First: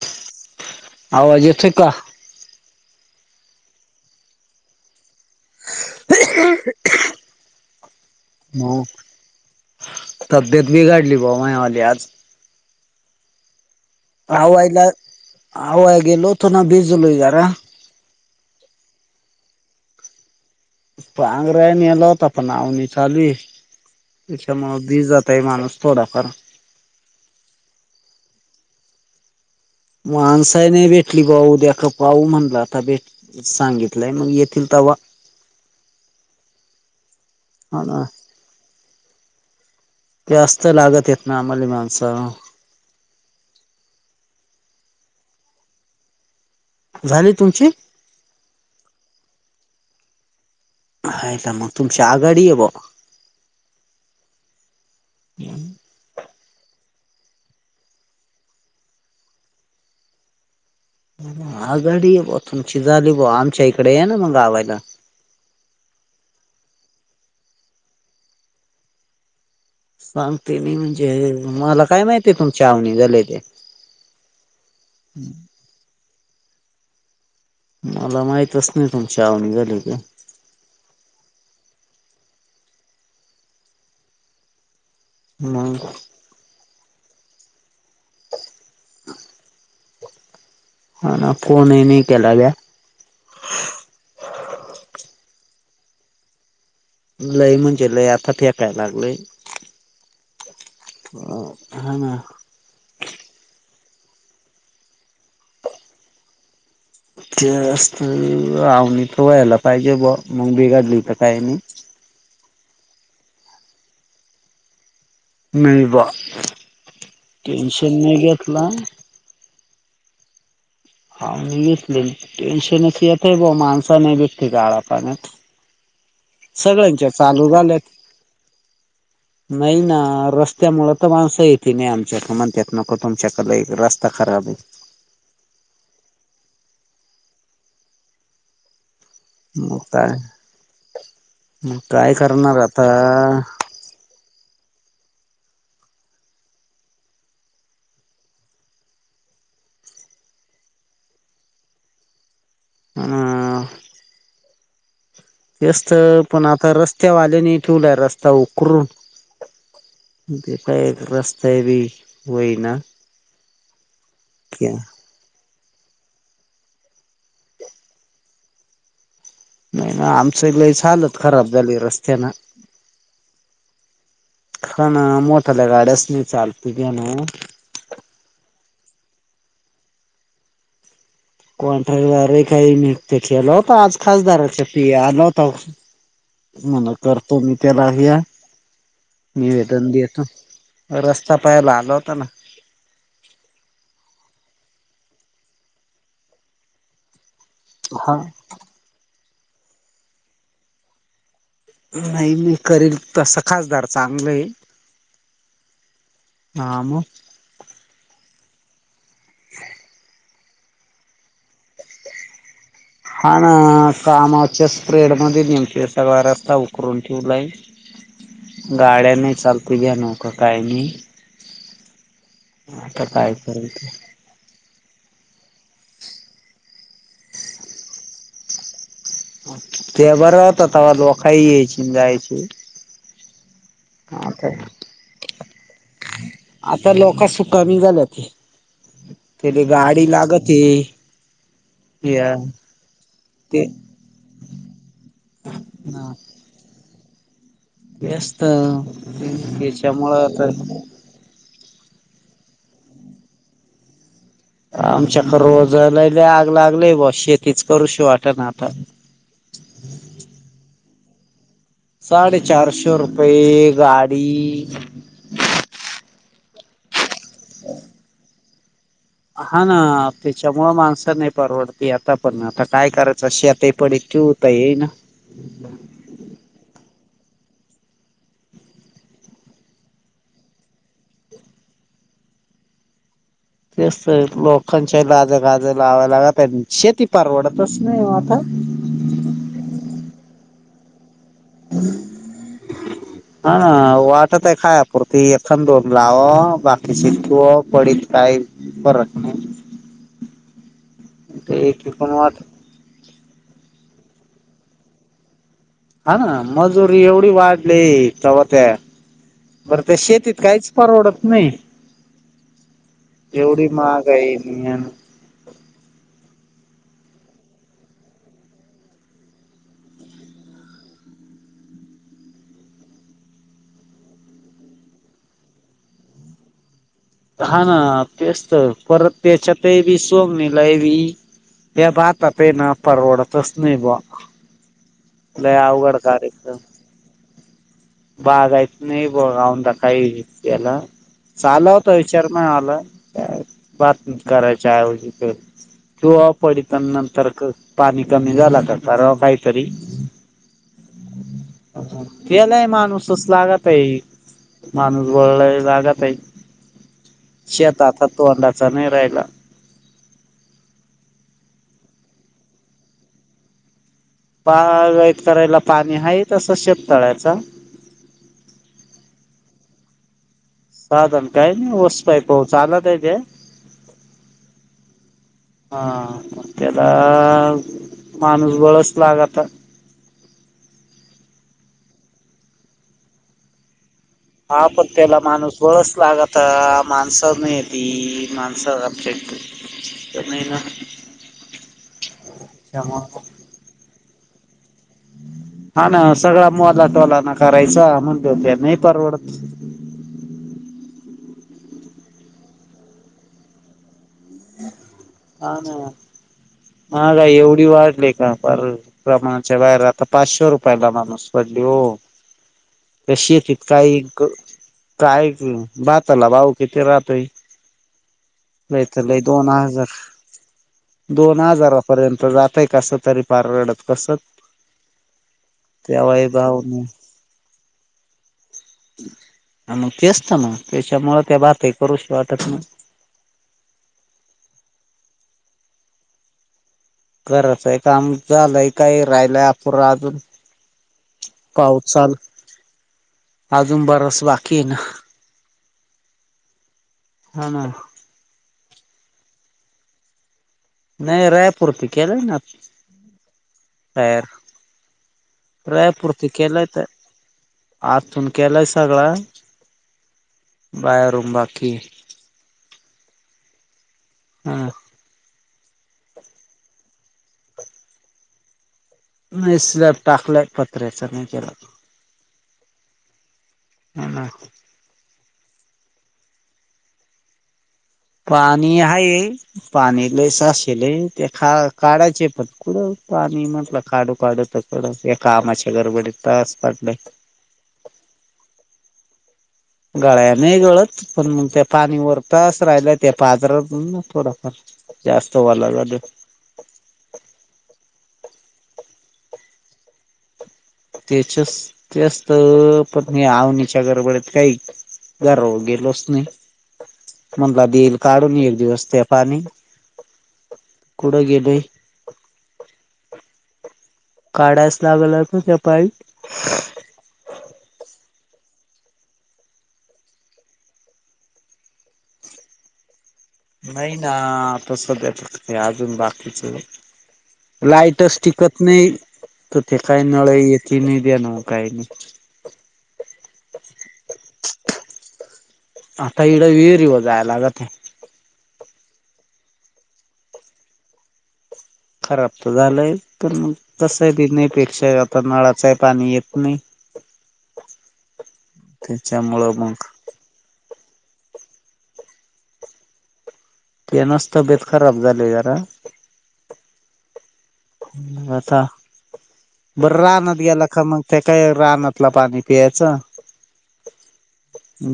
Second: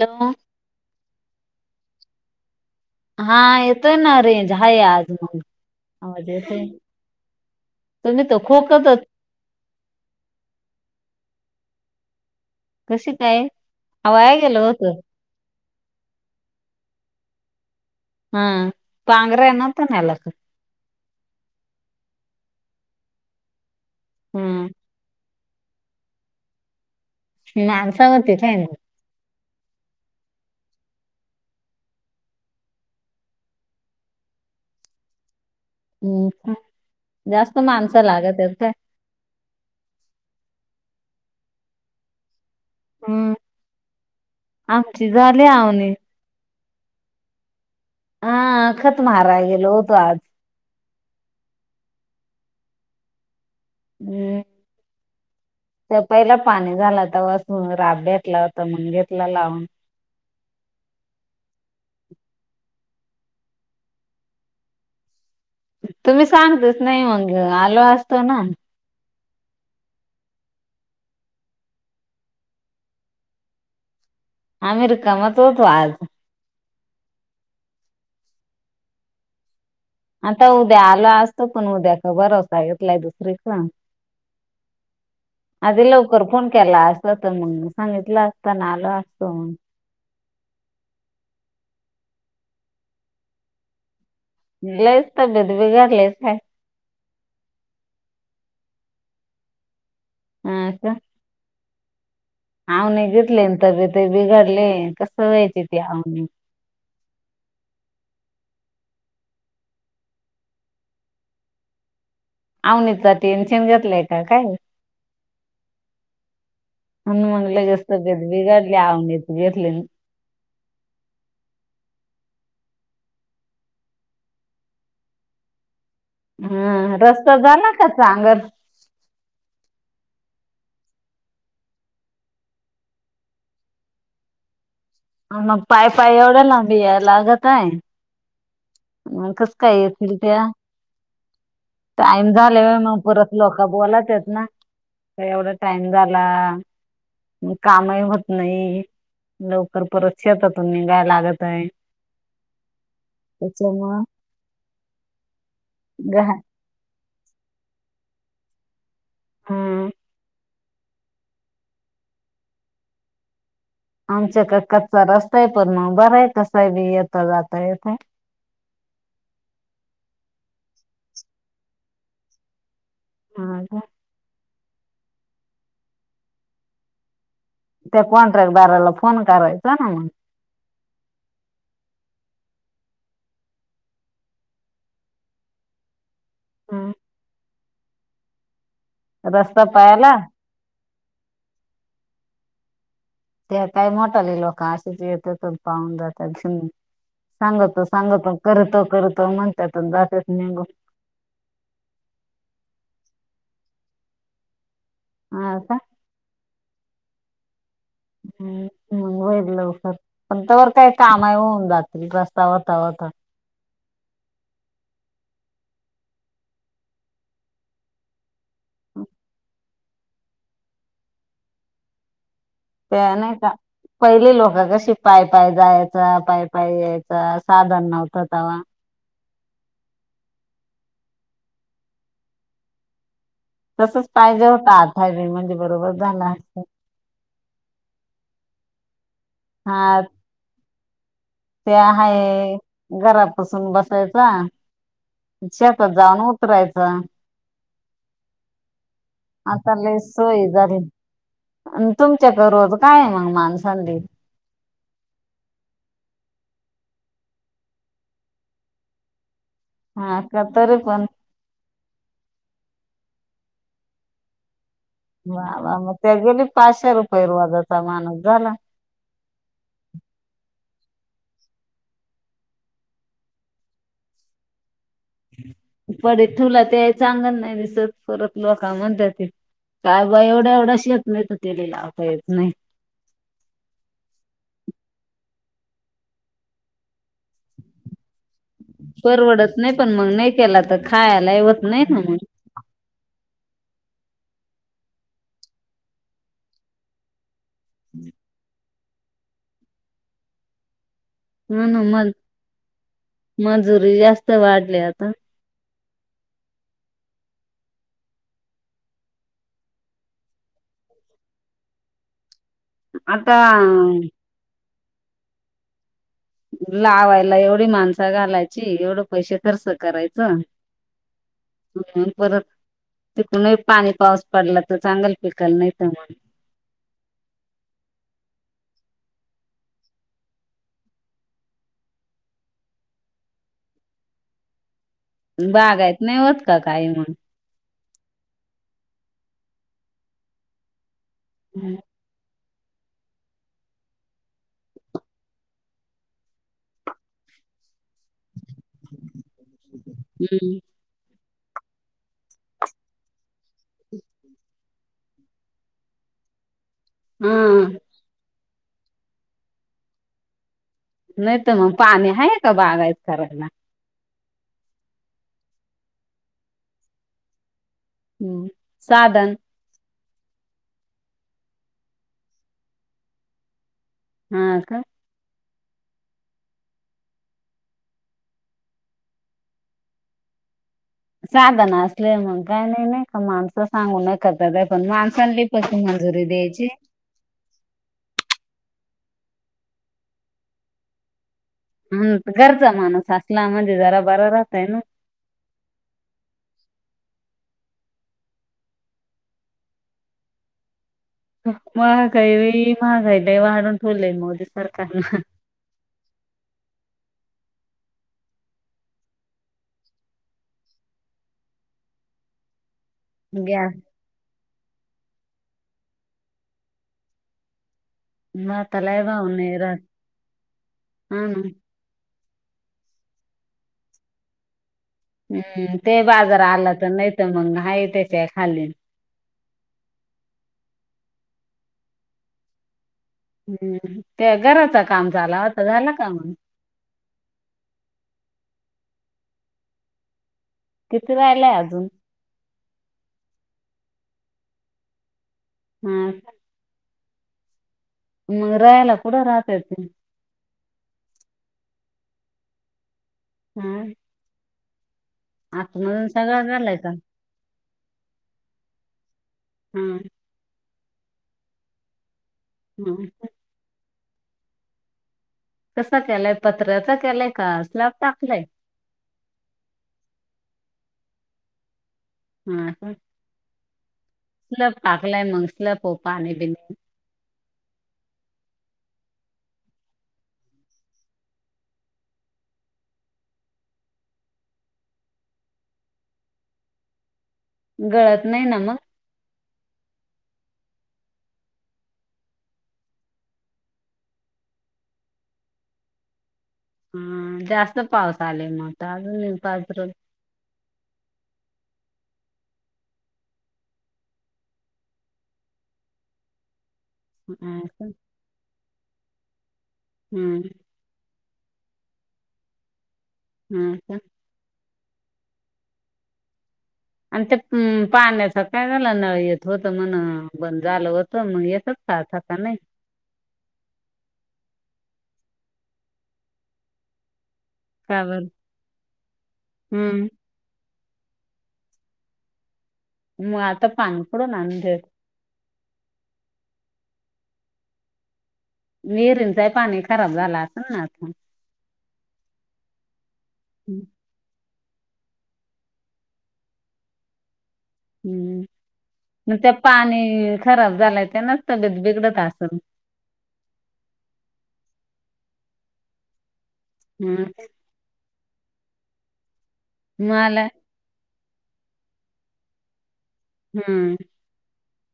Hello. आवाज येतोय का? हा, येतोय ना रेंज आहे आज मग आवाज येतोय. तुम्ही तर हो खोकतच तब्येत बिघाडली बाय मायावाली आज. कशी काय? अहो वाया गेलं हवायला, होतं हवाय गेलो होतो ना बीस जुलै जारा. हा, पांगरा आहे ना पण येला तो. पांगराय नेला होता पण आवणी चालू हे हम्म त्याच्यामुळं बीज जात ताय माणूस थोडाफार. मांसावरती फेन माणसा ही नाही भेटली भाऊ उद्या क पाऊ म्हणलं आता भेट सांगितलंय मग येथील तवा. हो खूप जास्त हा माणस ना. लागत्याथ काय. जास्त लागत्यात ना आम्हाला माणस. हम्म आमची झाली आवने. झाली तुमची. हा खत माराय गेलो होतो आज. हाय का मग तुमची आघाडी आहे बा. हम्म. [inaudible] ते पहिला पाणी झाला होता वस राब भेटला होता मग घेतला लावून. आगाडी बॉ तुमची झाली बॉ आमच्या इकडे याना मग गावायला. तुम्हीच सांगतच नाही मगआलो असतो ना. सांगती नाही म्हणजे मला काय माहितीय तुमच्या आवनी झाले ते. आाम्ही रिकामच होतो आज. मला माहितच नाही तूम्ही आवनी झालीये ते. आता उद्या आलो असतो पण उद्या भरोसा घेतलाय दुसरीचा. आधी मग लवकर फोन केला असता तर मग सांगितल असता ना आल असतो. हा ना फोनही नाही केला ग लईस तब्बेत बिघाडीयेलस काय. लई म्हणजे लईआता फेकाय लागलय. हा का. ह ना. आवने घेतले तब्बेतय बिघाडलीये कस व्हायचे ती आवने. तेस्त आवणीत व्हायला पाहिजे बॉ मग बिघाडली तरी काही नाही. आवनीच टेन्शन घेतलय का काय? नाहीबा. अन म्हण लगेच तब्बेत बिघाडली आवनित घेतले. हामी घेतली टेन्शनच येत बॉ माणस नाही भेटली गाळा पाण्यात हा सगळ्यांच्या रस्ता चालू झाला झाल्यात का चांगर. नाही ना रस्त्या मुळ तर माणस येती नाही आमच्याक म्हणत्यात नको तुमच्याकड लई रस्ता खराब ये. मग पाय पाय एवढ्या लांब यायला लागतये. मग कस काय येतील त्या मग काय टाइम करणार झाल्या आता मग परत लक. बोलात्यात ना त एवढा टाइम झाला. कामही होत लवकर परत शेतातून निघाय लागतय. अ त्याच्यामुळ. तेचत पण आता रस्त्यावाल्यानी ठेवला रस्ता उकरून. हम्म ते काय एक रास्ते बी होईना. आमच्याक कच्चा रस्ताय पण मग बर आहे कसा बी येता जात येतय. नाही ना आमच लईच हालत खराब झाली रस्त्यान. हा का. हा ना मोठाल्या गाड्याच नाही चालती ध्यानावर. त्या कॉन्ट्रॅक्टदाराला फोन करायचा ना मग. कॉन्ट्रॅक्टदारई काही नित्य केला होत आज खासदाराचा पी एस आला होता. [inaudible] मला करतो मी त्याला घ्या रस्ता निवेदन पाहायला देतो. रस्ता पहायला आला होता ना. ते काय मोठाले लोक असंच येतात अन पाहून जातात. सांगतो हा सांगतो करतो करतो म्हणत्यात अन जात्यात निघून. नाही मी करील तसं खासदार चांगल आहे. हाव का हां म हम्म मग होईल लवकर. पण तोवर काय काम ही होऊन जातील रस्ता होता होता. हा ना कामाच्या प्रेड मध्ये नेमक सगळा रस्ता उकरून ठेवलाय. गाड्यांनो चालती घेणं का काय नाही. आता त्या काय नाही का करायचं पहिले लोक कशी पाय पाय जायचा पाय पाय यायचा साधन नव्हतं तवा. ते बर होत तवा लोक यायची अन जायची. तसच पाहिजे आता होतं आता बी म्हणजे बरोबर झाल असत. त लोक सुखामी झालं ती ते ले हा गाडी लागती. ते आहे ते घरापासून बसायचा, शेतात जाणून उतरायचा तेच त आता लय सोय झाली आणि तुमच्याकडे रोज काय मग माणसां देल. आमच्याकडे रोजाले लय आग लागली बॉ शेतीच करू शी वाट ना आता. हा का तरी पण साडे चारशे रुपये गाडी वा वा मग त्या गेले पाचशे रुपये रोजाचा माणूस झाला. हा ना त्याच्यामुळ माणसं नाही परवडती आता पण आता काय करायचं शेते पडी ठेऊ त ये ना पडे ते ठेऊ चांगलं नाही दिसत, परत लोक म्हणत्याती काय बाई एवढ एवढ शेत नाही तर येत नाही त ले लावता येत नाही. तेच त ये लोकांच्या लाजे गाज लावाय लागते शेती परवडतच नाही आ पण परवडत नाही पण मग नाही केला तर खायला ही होत नाही न मग. हा ना वाटत आहे खाया पुरती एक अन दोन लावाव बाकीची तो पडीत काही फरक नाही ह ते न एकी पण मन वाट मजुरी जास्त वाढली आता हा ना मजुरी एवढी वाढली चव्हा त्या बरं त्या शेतीत काहीच परवडत नाही. आता एवढी महागाई बी अन लावायला एवढी माणसं घालायची एवढं पैसे खर्च करायचं. हम्म हम्म परत तिकून ही पाऊस पडला तर चांगल पिकल, नाही त मंग हा ना तेच तर परत त्याच्यातही वी सोमना [unintelligible] ते भाता पेन परवडतच नाही बॉ. बागाईत नाही होत का काही मंग? बागाईत नाही बॉ बाऊन दा काही केलं चाल विचार पण आला बातमी करायच्या ऐवजी करू तोवा पडिता नंतर पाणी कमी झाला कराव काही तरी. हम्म केलाय माणूसच लागत आहे माणूस वळलाय लागत आहे. हा शेत आता तोंडाचा नाय राहिला. नाय त मग पाणी हाय का बागायत करायला? पागायत करायला पाणी हाय तसं शेततळ्याचं. हम्म, साधन साधण काय नाय ऊस पाईपव चालतय ते. हा का? हा मग त्याला माणूस बळच लागत. साधन असल्याव मग काय नाय नाय. माणसं सांगून करताताय पण माणसांली पशी मंजुरी द्यायची? माणसांना येती माणसं आपली येती [unintelligible] हम्म, घरचा माणूस असला म्हणजे जरा बरा राहतय ना. हा ना सगळा मोला टोलान करायचा म्हण [unintelligible] नाय परवडत. महागाई बाई महागाई लय वाढून ठेवली मोदी सरकारनं. हा ना, महागाई एवढी वाढली का पार प्रमाणाच्या बाहेर राहता पाचशे रुपयाला माणूस पडली वो. [inaudible] त्या शेतीत गॅस काय क -काय भाताला भाव किती राहतोय. माताला तय दोन हजार, हा दोन ना हजारात पर्यंत जातय कस तरी पार रडत कसंत. हम्म, ते बाजार भाव आला नाही तर नाय त मग हाय त्याच्या खाली. आ म तेच त ना म, त्याच्यामुळ त्या भातही करूशी वाटत नाय. हम्म, त्या घराचा काम चाला होता झाला का मंग? घराचं काम झालंय काय राहिलाय अपूरा अजून. किती राहिलाय पाऊस अजून चाल, अजून बराच बाकी आय ना. हा का. हा ना. म रायाला कुठ राहतायत तुम्ही? नाय रायापुरत केलंय ना. हा. आतमधून राह्यापुरत सगळं केलंय झालंय ताय. का आतून केलाय सगळां. हम्म. बाहेरून बाकी. [unintelligible] हा. कसा केलाय पत्र्याचा केलाय का स्लाप टाकलाय? नाय स्लॅप टाकलाय पत्र्याचा नाय केला. हा का. हा. स्लॅप टाकलाय मग स्लॅपव पाणी बिनी? पाणी हाये. पाणी लय साचिले ते काढायचे पटल पाणी म्हटलं काढू काढू तर परत या कामाच्या गडबडीत तास पडलय. गळत नाय ना मग? गळ्या नाही गळत पण मग त्या पाणी वर तसच राहिल्या त्या पाजरत ना थोडापण. जास्त वालग हा जास्त पाऊस आलाय मग अजून पजरल. त्याच्या तेचत पत्नी आवनीच्या गडबडत काही. घरावर गेलोच नाही. हा म्हटलं का दिल काढून एक दिवस ते पाणी. हम्म कुड घेले. हा का. काढायस लागलत त्या पाई. आणि ते पाण्याच काय झालं नळ येत होत म्हण बंद झालं होतं, मग येतच. खाता का नाही. नाही ना सध्या अजून बाकीच. का लाईटच बर टिकत नाही तर ते काय हम्म नळ येत. किन द न काहीनी. मग आता पाणी कुठून आणते. आता इथ विहिरी व जायला लागत ते. विहिरींचाही पाणी खराब झालं असेल ना आता. खराब तर झालंय पण मग तस. बण्यापेक्षा नळाचही पाणी येत नाही. हम्म मग त्या पाणी खराब झालंय त्यानाच तब्येत बिघडत असल. तेनस तब्येत खराब झालय जरा. हम्म. आता बर्रा रानत मला गेला का मग. त्या काय रानातलं पियायचं. हम्म.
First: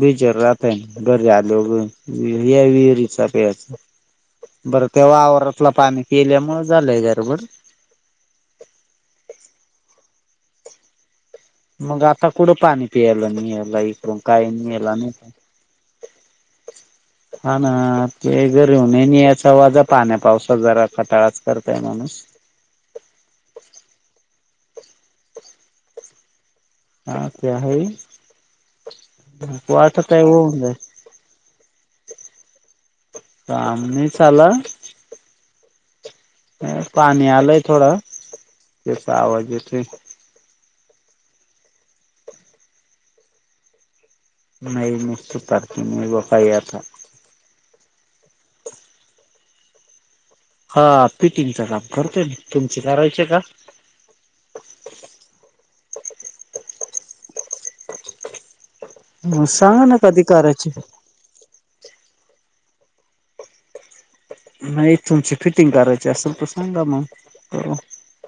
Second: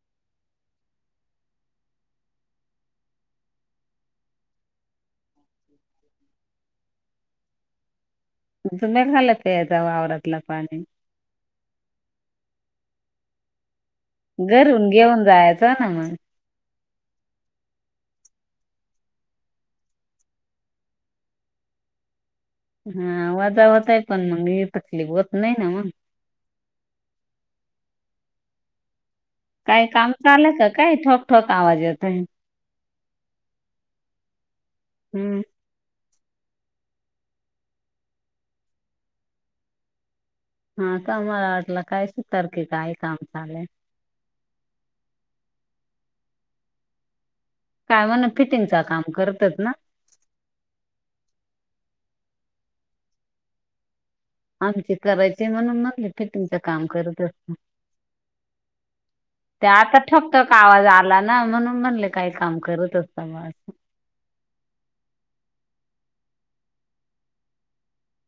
बिचार राहता आहे घरी आल वर या विहिरीचा पयचा. बरं ते्हा आवरातलं पाणी पिल्यामुळे झालंय गरबर. तुम्चा नीट झाले का वावरातलं पाणी. मग आता कुढं पाणी पियला नाही यालाई. घरून घेऊन जयचे ना मग. हा ना ते घरी होऊन नाही याचा वाजा पान पावसाात जरा खटाळाच करताय माणूस. हा वजा होतय पण मग तसली होत नाही ना मग. हा त्या आहे. काही काम वाटत आहे चालेय होऊन का जाईल काही ठोक ठोक आवाज येत आहे. काम नाही चालत. हम्म. पाणी आला आहे थोडा तेचा आवाज येतोय. हा कामला वाटलं काय सुतार की काय काम चालेय. नाही नसत पारत म बफ आता. काय म्हण फिटिंगच काम करतात ना. हा फिटींगच काम करततोय मी तुमची करायचे का. आमचे करायचे म्हणून म्हणले की फिटिंग काम करत असनार. मग त्या सांगा ना आता कधी ठकतो का करायची आवाज आ. मला ना म्हणून म्हणले काय काम करत असता म. नाही तुमची फिटिंग करायची असल तर सांगा मग.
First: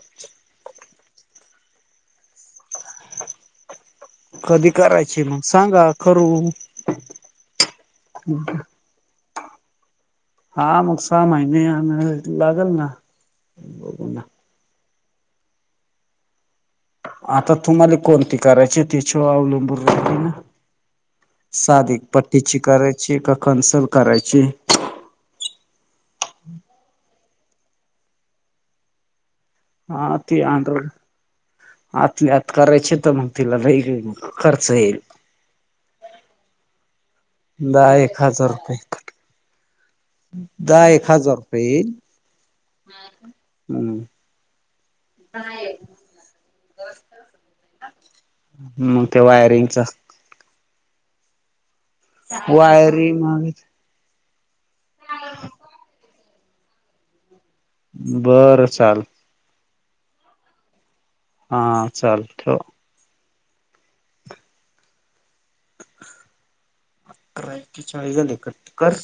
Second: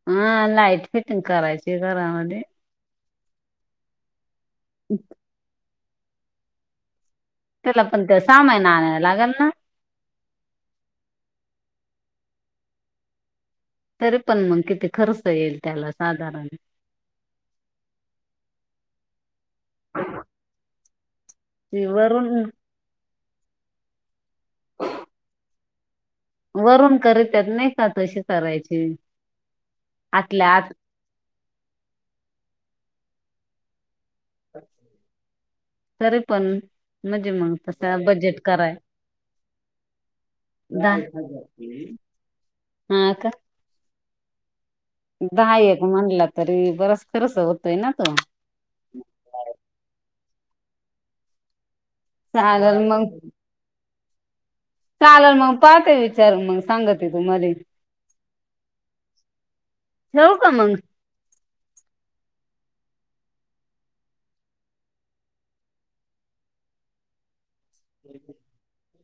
हा लाईट फिटिंग करायची घरामध्ये कधी करायची? मग सांगा करू. त्याला पण त्या सामान आणायला लागेल ना... हा मग सामान ने लागेल ना... बघू तरी ना. पण मग किती खर्च येईल त्याला साधारण? आता तुम्हाला कोणते करायचे त्याच्यावर अवलंबून राहते ना. ती साधी वरून पट्टीची करायची का कंसल करायची आहे. वरून करत्यात नाही का तशी करायची आहे. हा ती अंडररूट आतली आत करायचे तर मग तिला लई मग खर्च येईल. तरी पण म्हणजे मग दहा तसा एक बजेट हजार कराय रुपये. दहा एक हजार रुपये येईल. हा का दहा एक म्हणला तरी बरच खर्च होतोय ना तो. मग ते वायरिंगचं चालेल मग वायरिंग आणि चालेल. मग पाहते. विचारून मग सांगते तुम्हाले. बरं चाल ठेऊ का मग? हा चालत. ठेवा. अठरा एकेचाळीस झाले कट कर.